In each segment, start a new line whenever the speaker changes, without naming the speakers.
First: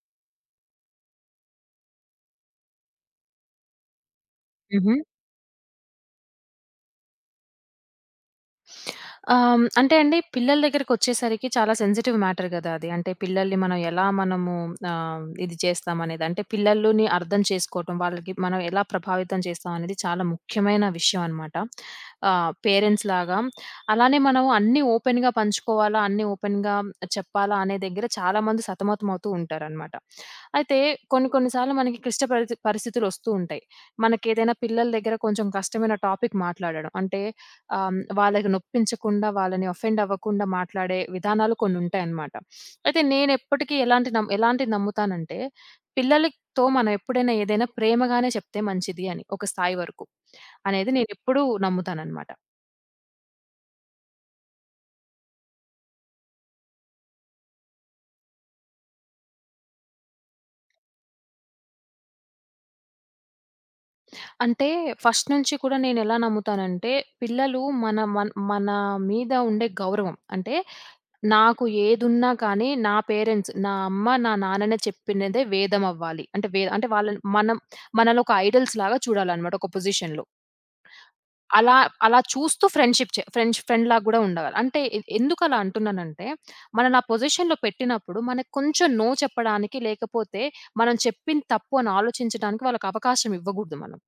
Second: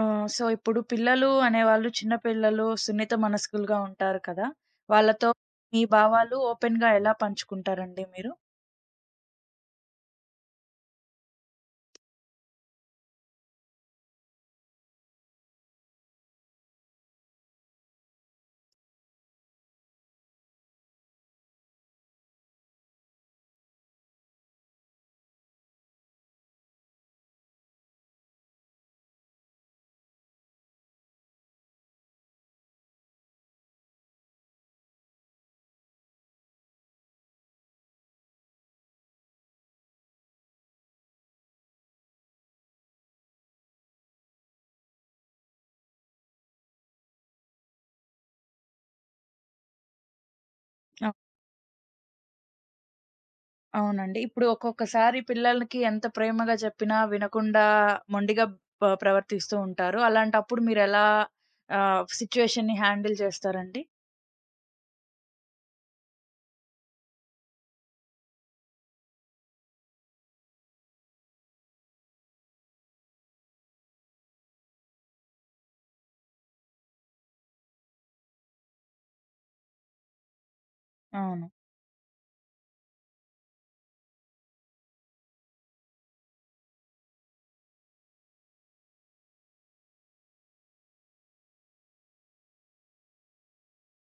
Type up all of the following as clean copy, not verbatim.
ఆ! సో, ఇప్పుడు పిల్లలు అనేవాళ్ళు చిన్న పిల్లలు సున్నిత మనస్కులుగా ఉంటారు కదా!
హుహు.
వాళ్ళతో మీ భావాలు ఓపెన్‌గా ఎలా పంచుకుంటారండి మీరు?
అంటే అండి పిల్లల దగ్గరికొచ్చేసరికి చాలా సెన్సిటివ్ మ్యాటర్ గదా అది. అంటే పిల్లల్ని మనం ఎలా మనము ఇది చేస్తామనేది. అంటే పిల్లలని అర్థం చేసుకోవటం, వాళ్ళకి మనం ఎలా ప్రభావితం చేస్తాం అనేది చాలా ముఖ్యమైన విషయం అనమాట. పేరెంట్స్ లాగా. అలానే మనం అన్నీ ఓపెన్‌గా పంచుకోవాలా, అన్నీ ఓపెన్‌గా చెప్పాలా అనే దగ్గర చాలామంది సతమతమవుతూ ఉంటారనమాట. అయితే కొన్ని కొన్ని సార్లు మనకి క్లిష్ట పరిస్థి పరిస్థితులొస్తూ ఉంటాయి. మనకేదైనా పిల్లల దగ్గర కొంచెం కష్టమైన టాపిక్ మాట్లాడడం. అంటే వాళ్ళకి నొప్పించకుండా, వాళ్ళని అఫెండ్ అవ్వకుండా మాట్లాడే విధానాలు కొన్నుంటాయన్నమాట. అయితే నేనెప్పటికీ ఎలాంటిది నమ్ముతానంటే, పిల్లలతో మనం ఎప్పుడైనా ఏదైనా ప్రేమగానే చెప్తే మంచిది అని, ఒక స్థాయి వరకు అనేది
అ!
నేనెప్పుడూ నమ్ముతానన్నమాట.
అవునండి. ఇప్పుడు ఒక్కొక్కసారి పిల్లలకి ఎంత ప్రేమగా చెప్పినా వినకుండా మొండిగా ప్రవర్తిస్తూ ఉంటారు. అలాంటప్పుడు మీరెలా సిట్యుయేషన్‌ని హ్యాండిల్ చేస్తారండి?
అంటే ఫస్ట్ నుంచి కూడా నేనెలా నమ్ముతానంటే, పిల్లలు మన మీద ఉండే గౌరవం. అంటే నాకు ఏదున్నా కానీ నా పేరెంట్స్, నా అమ్మ, నా నాన్ననే చెప్పినదే వేదమవ్వాలి. అంటే వేద అంటే వాళ్ళని మనం మనలో ఒక ఐడల్స్ లాగా చూడాలనమాట ఒక పొజిషన్‌లో.
అవును.
అలా అలా చూస్తూ ఫ్రెండ్‌షిప్ చే ఫ్రెండ్స్ ఫ్రెండ్‌లా గూడా ఉండగల అంటే ఎందుకలా అంటున్నానంటే, మనల్ని ఆ పొజిషన్‌లో పెట్టినప్పుడు మనకు కొంచెం నో చెప్పడానికి లేకపోతే, మనం చెప్పింది తప్పు అని ఆలోచించడానికి వాళ్ళకి అవకాశం ఇవ్వగూడదు మనం.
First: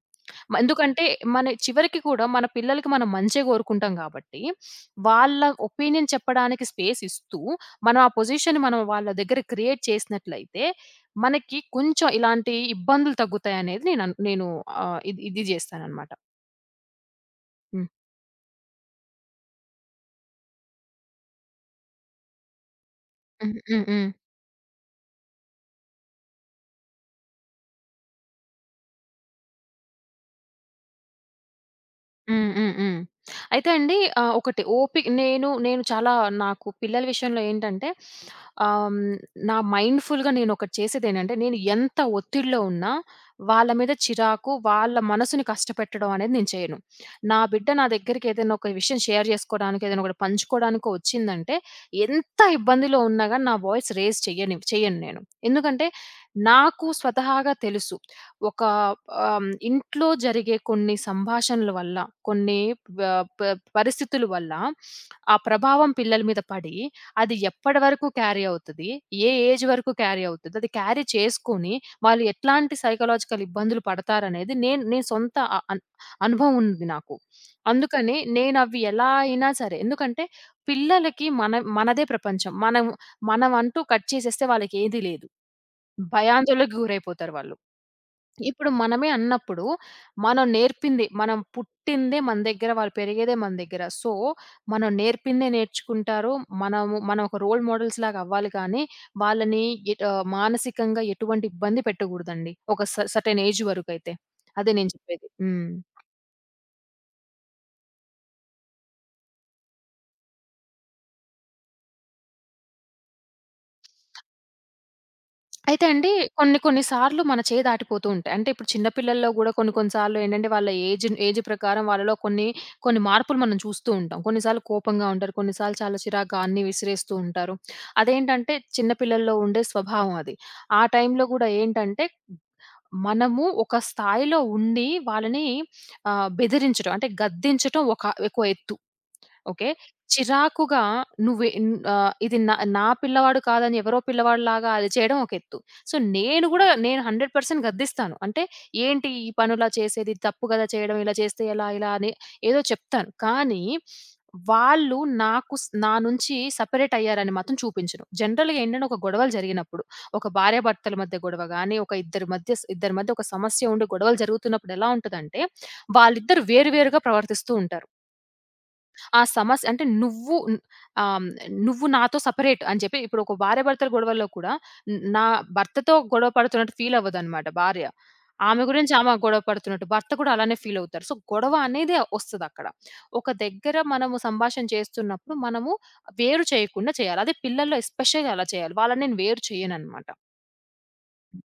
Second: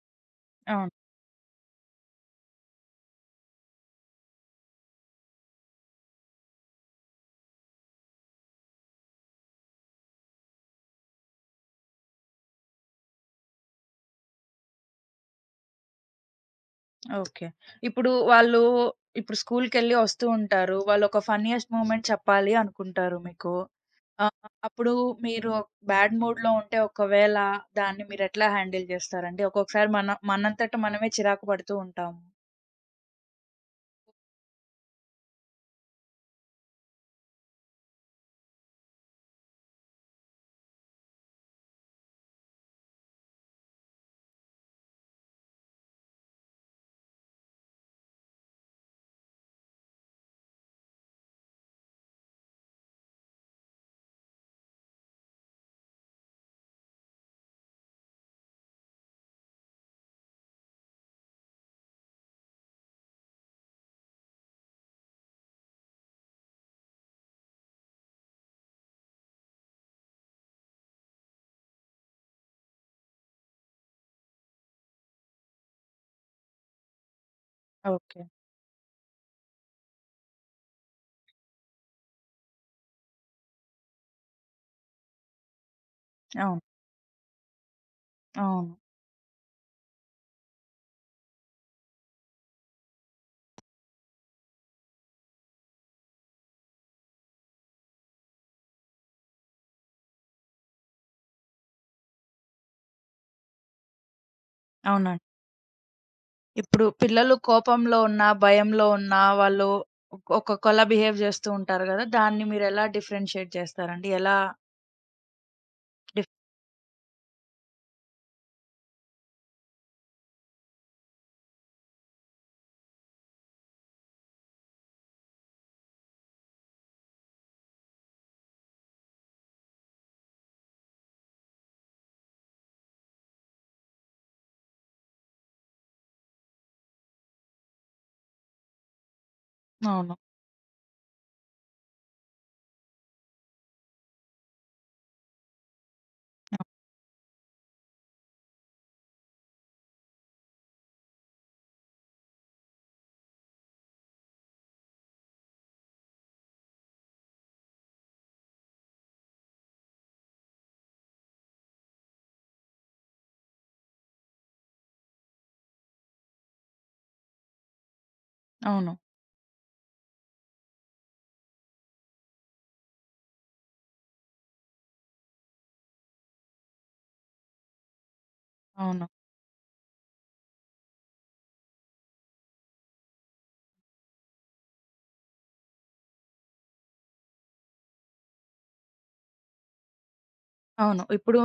అవును.
ఎందుకంటే మన చివరికి కూడా మన పిల్లలకి మనం మంచే కోరుకుంటాం కాబట్టి, వాళ్ళ ఒపీనియన్ చెప్పడానికి స్పేస్ ఇస్తూ, మనం ఆ పొజిషన్ మనం వాళ్ళ దగ్గర క్రియేట్ చేసినట్లయితే, మనకి కొంచెం ఇలాంటి ఇబ్బందులు తగ్గుతాయనేది నేను ఆహ్, ఇది ఇది జేస్తాననమాట.
ఓకే.
హ్మ్.
ఇప్పుడు వాళ్ళు ఇప్పుడు స్కూల్‌కెళ్ళి వస్తూ ఉంటారు. వాళ్ళొక ఫన్నీయెస్ట్ మూమెంట్ చెప్పాలి అనుకుంటారు మీకు.
హ్మ్. హ్మ్. హ్మ్.
ఆ! అప్పుడు మీరు బ్యాడ్ మూడ్‌లో ఉంటే ఒకవేళ దాన్ని మీరెట్లా హ్యాండిల్ జేస్తారండి? ఒక్కొక్కసారి మన మనంతట మనమే చిరాకు పడుతూ ఉంటాము.
హ్మ్. హ్మ్. హ్మ్. అయితే అండి ఒకటి ఓపిక నేను నేను చాలా నాకు పిల్లల విషయంలో ఏంటంటే ఆహ్, హ్మ్, నా మైండ్‌ఫుల్‌గా నేనొకటి చేసేదేంటంటే నేను ఎంత ఒత్తిడిలో ఉన్నా వాళ్ళ మీద చిరాకు, వాళ్ళ మనసుని కష్టపెట్టడం అనేది నేను చేయను. నా బిడ్డ నా దగ్గరికి ఏదైనా ఒక విషయం షేర్ చేసుకోవడానికో, ఏదైనా ఒకటి పంచుకోవడానికో వచ్చిందంటే ఎంత ఇబ్బందిలో ఉన్నా గాని నా వాయిస్ రైజ్ చెయ్యను నేను. ఎందుకంటే నాకు స్వతహాగా తెలుసు. ఒక ఇంట్లో జరిగే కొన్ని సంభాషణల వల్ల, కొన్ని వ ప పరిస్థితుల వల్ల ఆ ప్రభావం పిల్లల మీద పడి, అది ఎప్పటి వరకు క్యారీ అవుతది? ఏ ఏజ్ వరకు క్యారీ అవుతది? అది క్యారీ చేసుకొని వాళ్ళు ఎట్లాంటి సైకలాజికల్ ఇబ్బందులు పడతారనేది నేను నేను సొంత అ అన్ అనుభవం ఉంది నాకు. అందుకని
ఓకే.
నేనవి ఎలా అయినా సరే ఎందుకంటే పిల్లలకి మనదే ప్రపంచం. మనం మనం అంటూ కట్ చేసేస్తే వాళ్ళకేది లేదు.
అవును.
భయాందోళనకి గురైపోతారు వాళ్ళు.
అవును.
ఇప్పుడు మనమే అన్నప్పుడు, మనం నేర్పింది మనం పుట్టిందే మన దగ్గర, వాళ్ళు పెరిగేదే మన దగ్గర. సో, మనం నేర్పిందే నేర్చుకుంటారు. మనం ఒక రోల్ మోడల్స్‌లాగా అవ్వాలి కానీ, వాళ్ళని మానసికంగా ఎటువంటి ఇబ్బంది పెట్టకూడదండి. ఒక సర్టెన్ ఏజ్ వరకైతే. అదే నేను
అవునండి.
చెప్పేది. హ్మ్.
ఇప్పుడు పిల్లలు కోపంలో ఉన్నా, భయంలో ఉన్నా వాళ్ళు ఒక్కొక్కలా బిహేవ్ జేస్తూ ఉంటారు గదా! దాన్ని మీరెలా డిఫరెన్షియేట్ జేస్తారండి? ఎలా
అయితే అండి
డిఫ్
కొన్ని కొన్ని సార్లు మన చేయి దాటిపోతూ ఉంటాయి. అంటే ఇప్పుడు చిన్న పిల్లల్లో గూడా కొన్ని కొన్ని సార్లు ఏంటంటే వాళ్ళ ఏజ్ ఏజ్ ప్రకారం వాళ్ళలో కొన్ని కొన్ని మార్పులు మనం చూస్తూ ఉంటాం. కొన్నిసార్లు కోపంగా ఉంటారు. కొన్నిసార్లు చాలా చిరాగ్గా అన్నీ విసిరేస్తూ ఉంటారు. అదేంటంటే చిన్న పిల్లల్లో ఉండే స్వభావం అది. ఆ టైంలో గూడా ఏంటంటే మనము ఒక స్థాయిలో ఉండి వాళ్ళని బెదిరించడం అంటే గద్దించటం ఒక ఒక ఎత్తు. ఓకే.
అవును.
చిరాకుగా ఇది నా నా పిల్లవాడు కాదని ఎవరో పిల్లవాడిలాగా అది చేయడం ఒక ఎత్తు. సో, నేను 100% గద్దిస్తాను. అంటే, "ఏంటి ఈ పనులా చేసేది? ఇది తప్పు గదా! చేయడం. ఇలా చేస్తే ఎలా?" ఇలా అని ఏదో చెప్తాను. కానీ, వాళ్ళు నాకు స్ నా నుంచి సెపరేట్ అయ్యారని మాత్రం చూపించను. జనరల్‌గా ఏంటంటే, ఒక గొడవలు జరిగినప్పుడు, ఒక భార్యాభర్తల మధ్య గొడవ గానీ, ఒక ఇద్దరి మధ్య ఇద్దరి మధ్య ఒక సమస్య ఉండి గొడవలు జరుగుతున్నప్పుడు ఎలా ఉంటదంటే, వాళ్ళిద్దరూ వేరు వేరుగా ప్రవర్తిస్తూ ఉంటారు.
అవును.
ఆ సమస్య అంటే ఆహ్, నువ్వు నాతో సెపరేట్ అని చెప్పి ఇప్పుడు ఒక భార్యాభర్తల గొడవల్లో కూడా నా భర్తతో గొడవ పడుతున్నట్టు ఫీల్ అవ్వదన్నమాట భార్య. ఆమె గురించి
అవును.
ఆమె గొడవ పడుతున్నట్టు, భర్త కూడా అలానే ఫీల్ అవుతారు. సో, గొడవ అనేది ఒస్తదక్కడ. ఒక దగ్గర మనము సంభాషణ చేస్తున్నప్పుడు మనము వేరు చేయకుండా చేయాలి. అదే పిల్లల్లో ఎస్పెషల్‌గా అలా చేయాలి. వాళ్ళని నేను వేరు చేయనన్నమాట.
అవును. ఇప్పుడు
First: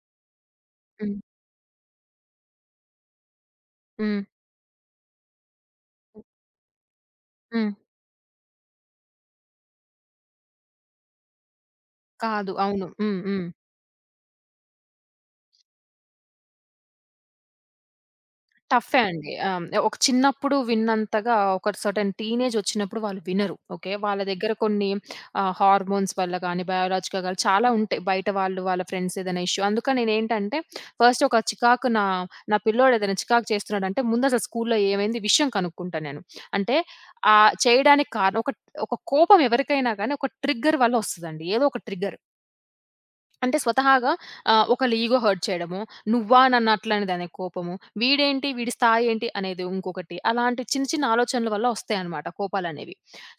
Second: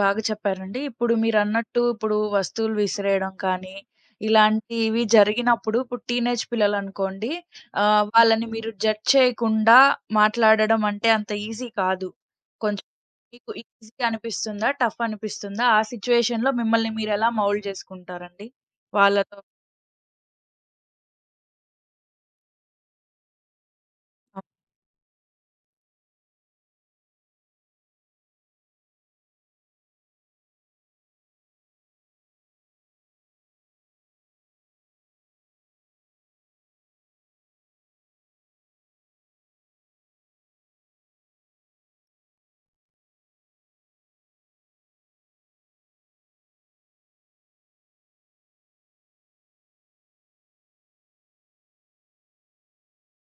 బాగా చెప్పారండి. ఇప్పుడు
హ్మ్.
మీరన్నట్టు ఇప్పుడు వస్తువులు విసిరేయడం కానీ,
హ్మ్.
ఇలాంటివి జరిగినప్పుడు ఇప్పుడు టీనేజ్ పిల్లలనుకోండి
హ్మ్.
వాళ్ళని మీరు జడ్జ్ చేయకుండా మాట్లాడడం అంటే అంత ఈజీ కాదు.
కాదు.
కొంచెం
అవును. హ్మ్. హ్మ్.
మీకు ఈజీ అనిపిస్తుందా? టఫ్ అనిపిస్తుందా? ఆ సిట్యుయేషన్‌లో మిమ్మల్ని మీరెలా మౌల్డ్ చేసుకుంటారండి?
టఫే అండి.
వాళ్ళతో
ఒక చిన్నప్పుడు విన్నంతగా ఒక సర్టెన్ టీనేజ్ వచ్చినప్పుడు వాళ్ళు వినరు. ఓకే. వాళ్ళ
ఓహ్!
దగ్గర కొన్ని హార్మోన్స్ వల్ల గాని, బయాలజికల్‌గా చాలా ఉంటాయి. బయట వాళ్ళు వాళ్ళ ఫ్రెండ్స్ ఏదైనా ఇష్యూ అందుకని నేనేంటంటే ఫస్ట్ ఒక చికాకు నా నా పిల్లోడు ఏదైనా చికాకు చేస్తున్నాడంటే ముందసలు స్కూల్‌లో ఏమైంది విషయం కనుక్కుంటా నేను. అంటే చేయడానికి కారణం ఒక ఒక కోపం ఎవరికైనా గాని ఒక ట్రిగ్గర్ వల్ల వస్తదండి. ఏదో ఒక ట్రిగ్గర్. అంటే స్వతహాగా ఒకళ్ళ ఇగో హర్ట్ చేయడము, నువ్వా నన్నట్లనేదనే కోపము, వీడేంటి వీడి స్థాయేంటి అనేది ఇంకొకటి. అలాంటి చిన్న చిన్న ఆలోచనల వల్ల వస్తాయన్నమాట కోపాలనేవి.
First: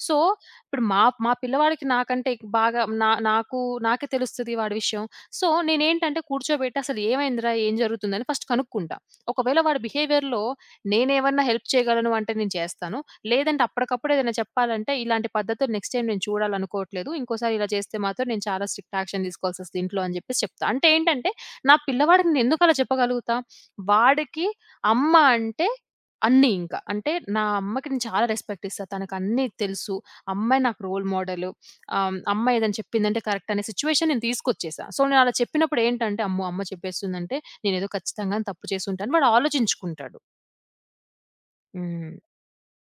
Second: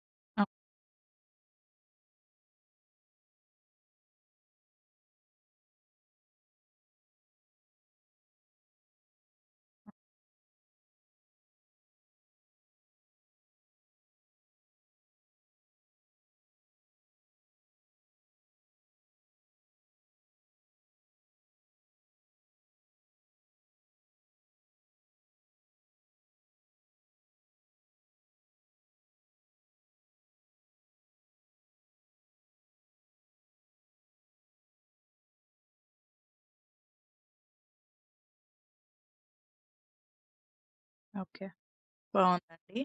సో,
ఓహ్!
ఇప్పుడు మా మా పిల్లవాడికి నాకంటే ఎక్- బాగా నా నాకు నాకే తెలుస్తది వాడి విషయం. సో, నేనేంటంటే కూర్చోబెట్టి అసలు ఏమైందిరా? ఏం జరుగుతుందని ఫస్ట్ కనుక్కుంటా. ఒకవేళ వాడి బిహేవియర్‌లో నేనేమన్నా హెల్ప్ చేయగలను అంటే నేను చేస్తాను. లేదంటే అప్పటికప్పుడు ఏదైనా చెప్పాలంటే, ఇలాంటి పద్ధతులు నెక్స్ట్ టైమ్ నేను చూడాలనుకోవట్లేదు. ఇంకోసారి ఇలా చేస్తే మాత్రం నేను చాలా స్ట్రిక్ట్ యాక్షన్ తీసుకోవాల్సొస్తది ఇంట్లో అని జెప్పేసి చెప్తా. అంటే ఏంటంటే, నా పిల్లవాడికి నేనెందుకలా చెప్పగలుగుతా? వాడికి అమ్మ అంటే అన్నీ ఇంక. అంటే నా అమ్మకి నేను చాలా రెస్పెక్ట్ ఇస్తా. తనకన్నీ తెలుసు. అమ్మాయి నాకు రోల్ మోడలు. అమ్మ ఏదైనా చెప్పిందంటే కరెక్ట్ అనే సిచ్యువేషన్ నేను తీసుకొచ్చేసా. సో, నేను అలా చెప్పినప్పుడు ఏంటంటే, అమ్మో! అమ్మ చెప్పేస్తుందంటే నేనేదో ఖచ్చితంగానే తప్పు చేసుంటాను. వాడు ఆలోచించుకుంటాడు.
ఓకే.
హ్మ్.
బావుందండి.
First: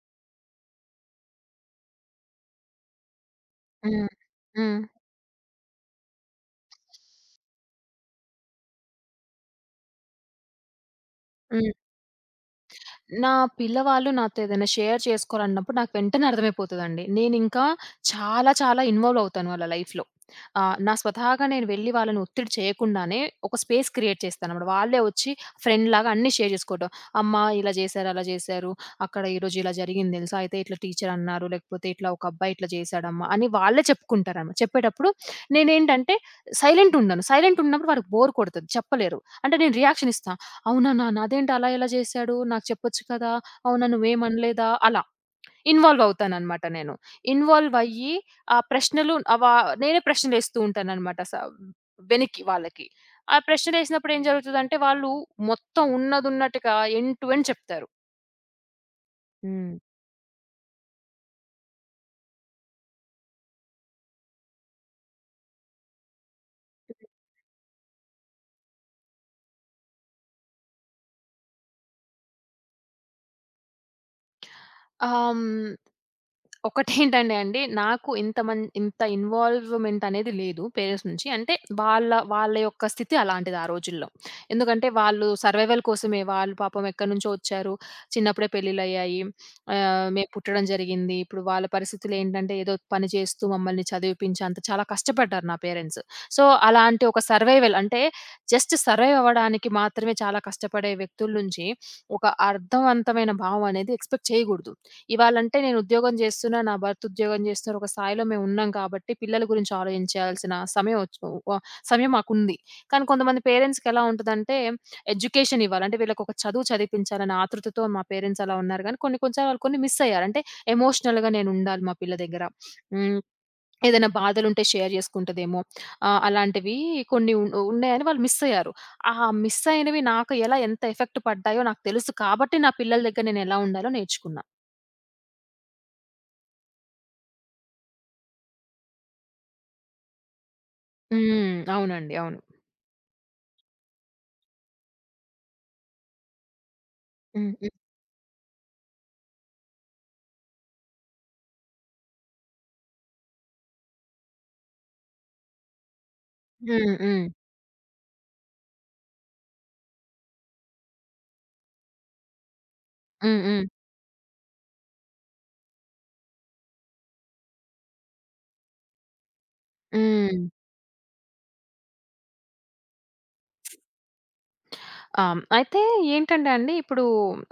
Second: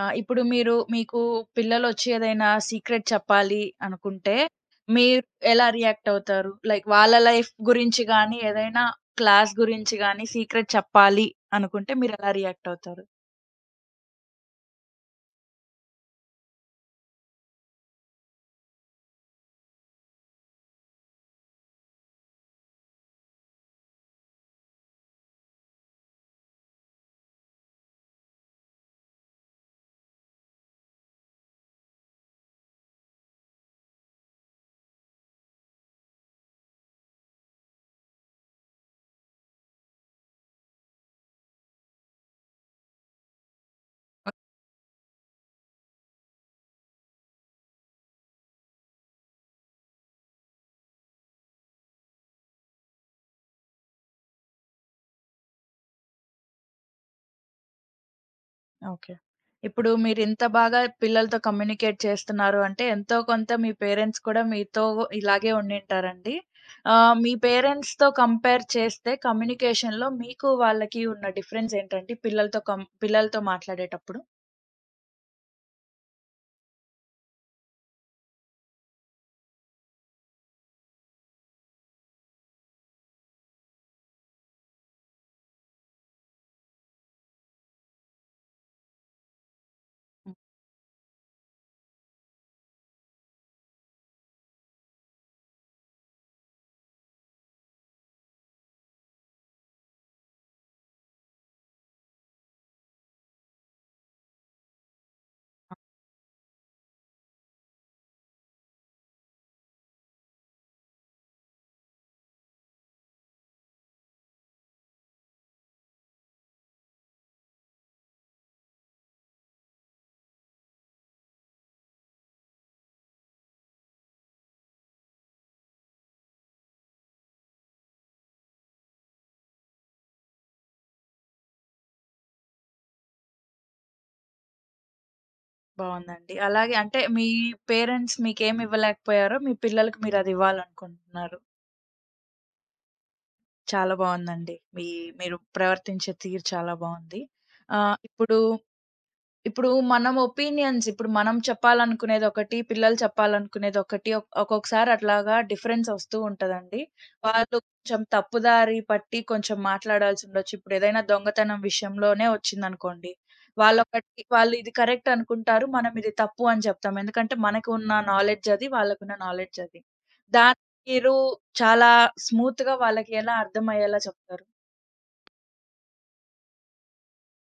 ఇప్పుడు మీరు మీకు పిల్లలొచ్చి ఏదైనా సీక్రెట్ చెప్పాలి
హ్మ్.
అనుకుంటే,
హ్మ్.
మీరు ఎలా రియాక్ట్ అవుతారు? లైక్ వాళ్ళ లైఫ్ గురించి గానీ, ఏదైనా క్లాస్ గురించి గానీ, సీక్రెట్ చెప్పాలి
హ్మ్.
అనుకుంటే మీరెలా రియాక్ట్ అవుతారు?
నా పిల్లవాళ్ళు నాతో ఏదైనా షేర్ చేసుకోవాలన్నప్పుడు నాకు వెంటనే అర్థమైపోతదండి. నేనింకా చాలా చాలా ఇన్వాల్వ్ అవుతాను వాళ్ళ లైఫ్‌లో. నా స్వతహాగా నేను వెళ్లి వాళ్ళని ఒత్తిడి చేయకుండానే ఒక స్పేస్ క్రియేట్ చేస్తానన్నమాట. వాళ్ళే వచ్చి ఫ్రెండ్‌లాగా అన్నీ షేర్ చేసుకోవటం. "అమ్మా ఇలా జేశారు, అలా జేశారు. అక్కడ ఈరోజు ఇలా జరిగింది తెలుసా? అయితే ఇట్లా టీచర్ అన్నారు. లేకపోతే ఇట్లా ఒక అబ్బాయి ఇట్లా చేశాడమ్మా" అని వాళ్ళే చెప్పుకుంటారన్నమాట. చెప్పేటప్పుడు నేనేంటంటే సైలెంట్ ఉండను. సైలెంట్ ఉన్నప్పుడు వాళ్ళకి బోర్ కొడతది చెప్పలేరు. అంటే నేను రియాక్షన్ ఇస్తాను. అవునా నాన్న! అదేంటి అలా ఎలా చేశాడు? నాకు చెప్పొచ్చు కదా! అవునా నువ్వేమనలేదా? అలా ఇన్వాల్వ్ అవుతాననమాట నేను. ఇన్వాల్వ్ అయ్యి ఆ ప్రశ్నలు అవ నేనే ప్రశ్నలేస్తూ ఉంటాననమాట. వెనక్కి వాళ్ళకి. ఆ ప్రశ్నలేసినప్పుడు ఏం జరుగుతదంటే, వాళ్ళు మొత్తం ఉన్నదున్నట్టుగా ఎండ్ టు ఎండ్ చెప్తారు.
ఓకే.
హ్మ్.
ఇప్పుడు మీరింత బాగా పిల్లలతో కమ్యూనికేట్ చేస్తున్నారు అంటే, ఎంతో కొంత మీ పేరెంట్స్ కూడా మీతో ఇలాగే ఉండింటారండి. మీ పేరెంట్స్‌తో కంపేర్ చేస్తే కమ్యూనికేషన్‌లో మీకు, వాళ్ళకి ఉన్న డిఫరెన్స్ ఏంటంటే పిల్లలతో మాట్లాడేటప్పుడు?
ఆహ్, హ్మ్. ఒకటేంటంటే అండి, నాకు ఇంత ఇంత ఇన్వాల్వ్‌మెంట్ అనేది లేదు పేరెంట్స్ నుంచి. అంటే వాళ్ళ వాళ్ళ యొక్క స్థితి అలాంటిది ఆ రోజుల్లో. ఎందుకంటే వాళ్ళు సర్వైవల్ కోసమే వాళ్ళు పాపం ఎక్కడ్నుంచో వచ్చారు. చిన్నప్పుడే పెళ్ళిళ్ళయ్యాయి. మేము
హ్మ్.
పుట్టడం జరిగింది. ఇప్పుడు వాళ్ళ పరిస్థితులేంటంటే ఏదో పని చేస్తూ మమ్మల్ని చదివిపించేంత చాలా కష్టపడ్డారు నా పేరెంట్స్. సో, అలాంటి ఒక సర్వైవల్ అంటే జస్ట్ సర్వైవ్ అవ్వడానికి మాత్రమే చాలా కష్టపడే వ్యక్తుల నుంచి ఒక అర్థవంతమైన భావం అనేది ఎక్స్‌పెక్ట్ చేయగూడదు. ఇవాళంటే నేను ఉద్యోగం చేస్తున్నా, నా భర్త ఉద్యోగం చేస్తున్నారు. ఒక స్థాయిలో మేమున్నాం కాబట్టి పిల్లల గురించి ఆలోచించాల్సిన సమయం ఒచ్చు వ సమయం మాకుంది. కానీ కొంతమంది పేరెంట్స్‌కెలా ఉంటదంటే ఎడ్యుకేషన్ ఇవ్వాలి. అంటే వీళ్ళకొక చదువు చదివిపించాలనే ఆతృతతో మా పేరెంట్స్ అలా ఉన్నారు గానీ కొన్ని కొన్ని సార్లు వాళ్ళు కొన్ని మిస్ అయ్యారు. అంటే ఎమోషనల్‌గా నేనుండాలి మా పిల్ల దగ్గర. హ్మ్. ఏదైనా బాధలుంటే షేర్ చేసుకుంటదేమో అలాంటివి కొన్ని ఉన్నాయని వాళ్ళు మిస్ అయ్యారు. ఆ మిస్ అయినవి నాకు ఎంత ఎఫెక్ట్ పడ్డాయో నాకు తెలుసు కాబట్టి నా పిల్లల దగ్గర నేనెలా ఉండాలో నేర్చుకున్నా.
బావుందండి. అలాగే అంటే మీ పేరెంట్స్ మీకేమి ఇవ్వలేకపోయారో, మీ పిల్లలకి మీరు అది ఇవ్వాలనుకుంటున్నారు.
హ్మ్. అవునండి. అవును.
చాలా బావుందండి. మీ మీరు ప్రవర్తించే తీరు చాలా బావుంది.
హ్మ్. హ్మ్.
ఇప్పుడు ఇప్పుడు మనం ఒపీనియన్స్ ఇప్పుడు మనం చెప్పాలనుకునేదొకటి, పిల్లలు చెప్పాలనుకునేదొకటి ఒక్కొక్కసారి అట్లాగా డిఫరెన్స్ ఒస్తూ ఉంటదండి.
హ్మ్. హ్మ్.
వాళ్ళు కొంచెం తప్పుదారి పట్టి కొంచెం మాట్లాడాల్సుండొచ్చు. ఇప్పుడేదైనా దొంగతనం విషయంలోనే వచ్చిందనుకోండి.
హ్మ్.
వాళ్ళొకటి
హ్మ్.
వాళ్ళు ఒకటి వాళ్ళు ఇది కరెక్ట్ అనుకుంటారు. మనం ఇది తప్పు అని చెప్తాం. ఎందుకంటే మనకున్న నాలెడ్జ్ అది. వాళ్ళకున్న నాలెడ్జ్ అది.
హ్మ్.
దాన్ని మీరు చాలా స్మూత్‌గా వాళ్ళకి ఎలా అర్థమయ్యేలా చెప్తారు?
అయితే ఏంటంటే అండి ఇప్పుడు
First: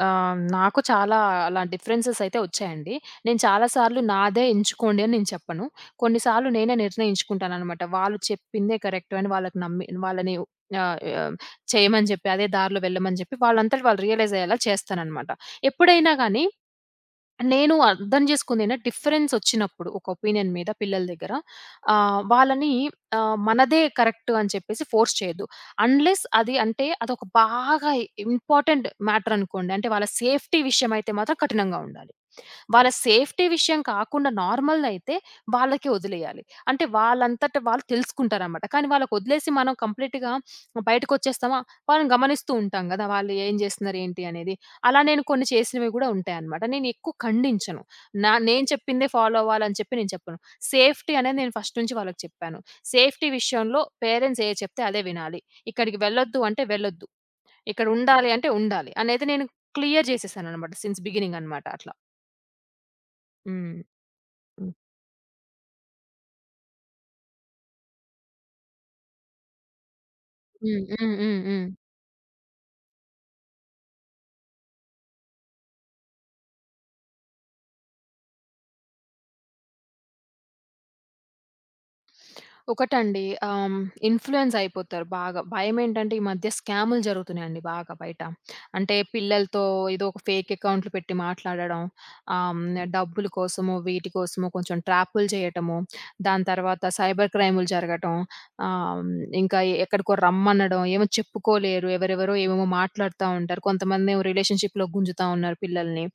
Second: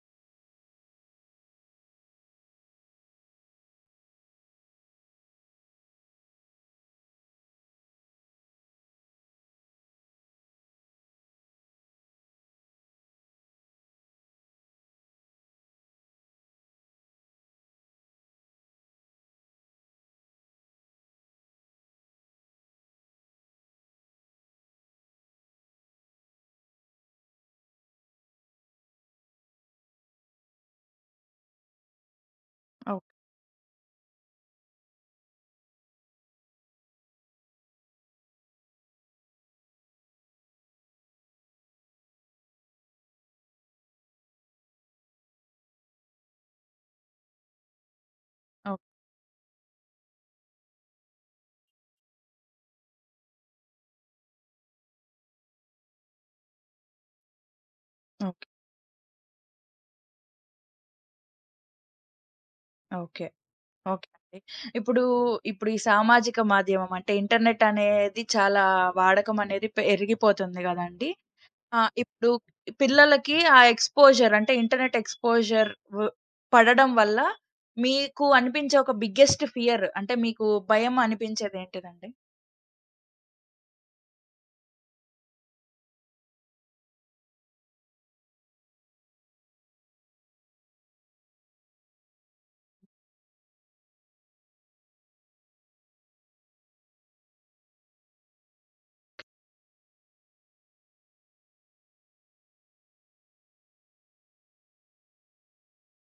నాకు చాలా అలా డిఫరెన్సెస్ అయితే వచ్చాయండి. నేను చాలా సార్లు నాదే ఎంచుకోండి అని నేను చెప్పను. కొన్ని సార్లు నేనే నిర్ణయించుకుంటాననమాట. వాళ్ళు చెప్పిందే కరెక్ట్ అని వాళ్ళకి నమ్మి వాళ్ళని ఆహ్, ఆహ్, చేయమని చెప్పి అదే దారిలో వెళ్ళమని చెప్పి వాళ్ళంతట వాళ్ళు రియలైజ్ అయ్యేలా చేస్తాననమాట. ఎప్పుడైనా గాని నేను అర్థం చేసుకుందేంటంటే, డిఫరెన్సొచ్చినప్పుడు ఒక ఒపీనియన్ మీద పిల్లల దగ్గర వాళ్ళని మనదే కరెక్ట్ అని చెప్పేసి ఫోర్స్ చేయొద్దు. అన్‌లెస్ అది అంటే అదొక బాగా ఇంపార్టెంట్ మ్యాటర్ అనుకోండి. అంటే వాళ్ళ సేఫ్టీ విషయం అయితే మాత్రం కఠినంగా ఉండాలి. వాళ్ళ
ఓకే.
సేఫ్టీ విషయం కాకుండా నార్మల్‌దయితే వాళ్ళకే వదిలేయాలి. అంటే వాళ్ళంతట వాళ్ళు తెలుసుకుంటారనమాట. కానీ వాళ్ళకొదిలేసి మనం కంప్లీట్‌గా బయటకొచ్చేస్తామా, వాళ్ళని గమనిస్తూ ఉంటాం గదా! వాళ్ళు ఏం చేస్తున్నారు ఏంటి అనేది. అలా నేను కొన్ని చేసినవి గూడా ఉంటాయనమాట. నేనెక్కువ ఖండించను. నేను
ఓకే.
చెప్పిందే ఫాలో అవ్వాలని చెప్పి నేను చెప్పను. సేఫ్టీ అనేది నేను ఫస్ట్ నుంచి వాళ్ళకి చెప్పాను. సేఫ్టీ విషయంలో పేరెంట్స్ ఏది చెప్తే అదే వినాలి. ఇక్కడికి వెళ్ళొద్దు అంటే వెళ్ళొద్దు. ఇక్కడ ఉండాలి
ఓకే.
అంటే ఉండాలి. అనేది నేను క్లియర్ చేసేసాననమాట. సిన్స్ బిగినింగ్ అనమాట అట్లా.
ఓకే.
హ్మ్.
ఓకే అండి. ఇప్పుడు, ఇప్పుడు ఈ సామాజిక మాధ్యమం అంటే ఇంటర్నెట్ అనేది చాలా వాడకం అనేది పెరిగిపోతుంది
హ్మ్.
గదండీ!
హ్మ్. హ్మ్. హ్మ్.
ఇప్పుడు పిల్లలకి ఆ ఎక్స్‌పోజర్ అంటే ఇంటర్నెట్ ఎక్స్‌పోజర్ వ్ పడడం వల్ల మీకు అనిపించే ఒక బిగ్గెస్ట్ ఫియర్ అంటే మీకు భయం అనిపించేదేంటిదండి?
ఒకటండి ఆహ్, ఇన్‌ఫ్లూయెన్స్ అయిపోతారు బాగా. భయమేంటంటే ఈ మధ్య స్కాములు జరుగుతున్నాయండి బాగా బయట. అంటే పిల్లలతో ఏదో ఒక ఫేక్ అకౌంట్లు పెట్టి మాట్లాడడం. ఆహ్, హ్మ్. డబ్బుల కోసమో, వీటి కోసమో కొంచెం ట్రాపులు చేయటము. దాని తర్వాత సైబర్ క్రైములు జరగటం. ఆహ్, హ్మ్. ఇంకా ఎక్కడికో రమ్మనడం. ఏమో చెప్పుకోలేరు. ఎవరెవరో ఏమేమో మాట్లాడుతా ఉంటారు. కొంతమందేమో రిలేషన్‌షిప్‌లో గుంజుతా ఉన్నారు పిల్లల్ని.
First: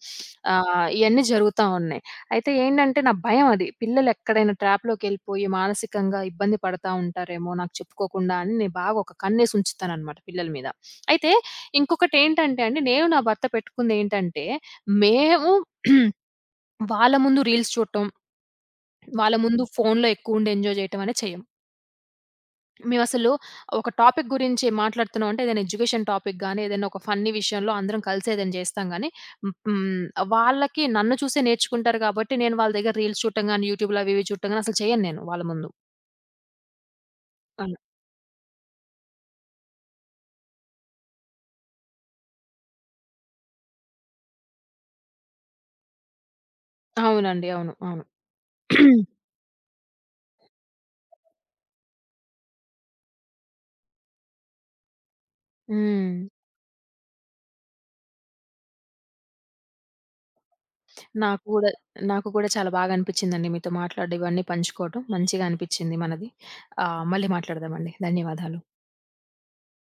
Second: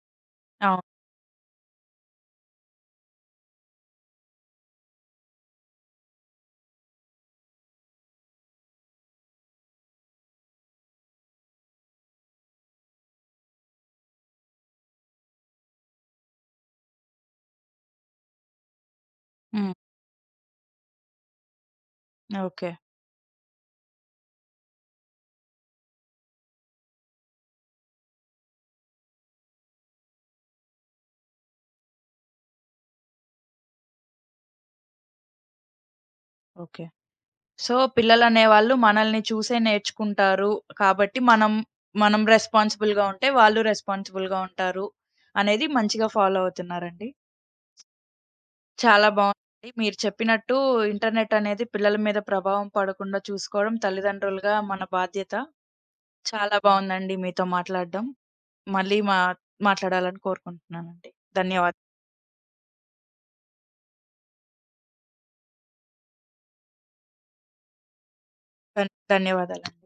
అవును.
ఇయన్నీ జరుగుతా ఉన్నాయి. అయితే ఏంటంటే నా భయం అది. పిల్లలెక్కడైనా ట్రాప్‌లోకెళ్ళిపోయి మానసికంగా ఇబ్బంది పడతా ఉంటారేమో నాకు చెప్పుకోకుండా అని నేను బాగా ఒక కన్నేసి ఉంచుతాననమాట పిల్లల మీద. అయితే ఇంకొకటేంటంటే అండి, నేను నా భర్త పెట్టుకుందేంటంటే, మేము వాళ్ళ ముందు రీల్స్ చూడటం, వాళ్ళ ముందు
హ్మ్.
ఫోన్‌లో ఎక్కువుండి ఎంజాయ్ జేయటం అనేది చెయ్యం.
ఓకే.
మేమసలు ఒక టాపిక్ గురించి మాట్లాడుతున్నాం అంటే ఏదైనా ఎడ్యుకేషన్ టాపిక్ గాని, ఏదైనా ఒక ఫన్నీ విషయంలో అందరం కలిసి ఏదైనా జేస్తాం గానీ, హ్మ్, హ్మ్. వాళ్ళకి నన్ను చూసే నేర్చుకుంటారు గాబట్టి, నేను వాళ్ళ దగ్గర రీల్స్ చూడటం గాని, యూట్యూబ్‌లో అవి ఇవి చూడటం గాని అసలు చెయ్యను నేను వాళ్ళ ముందు.
ఓకే. సో,
అలా.
పిల్లలనేవాళ్ళు మనల్ని చూసే నేర్చుకుంటారు. కాబట్టి మనం, మనం రెస్పాన్సిబుల్‌గా ఉంటే వాళ్ళు రెస్పాన్సిబుల్‌గా ఉంటారు అనేది మంచిగా ఫాలో అవుతున్నారండి.
అవునండి. అవును. అవును.
చాలా బావుందండి. మీరు చెప్పినట్టు ఇంటర్నెట్ అనేది పిల్లల మీద ప్రభావం పడకుండా చూసుకోవడం తల్లిదండ్రులుగా మన బాధ్యత.
హ్మ్.
చాలా బావుందండి మీతో మాట్లాడడం. మళ్ళీ మా మాట్లాడాలని కోరుకుంటున్నానండి.
నాకు గూడా
ధన్యవాద
నాకు కూడా చాలా బాగా అనిపిచ్చిందండి మీతో మాట్లాడడం, ఇవన్నీ పంచుకోవటం. మంచిగా అనిపిచ్చింది మనది. మళ్ళీ మాట్లాడదామండి. ధన్యవాదాలు.
ధన్యవాదాలండి.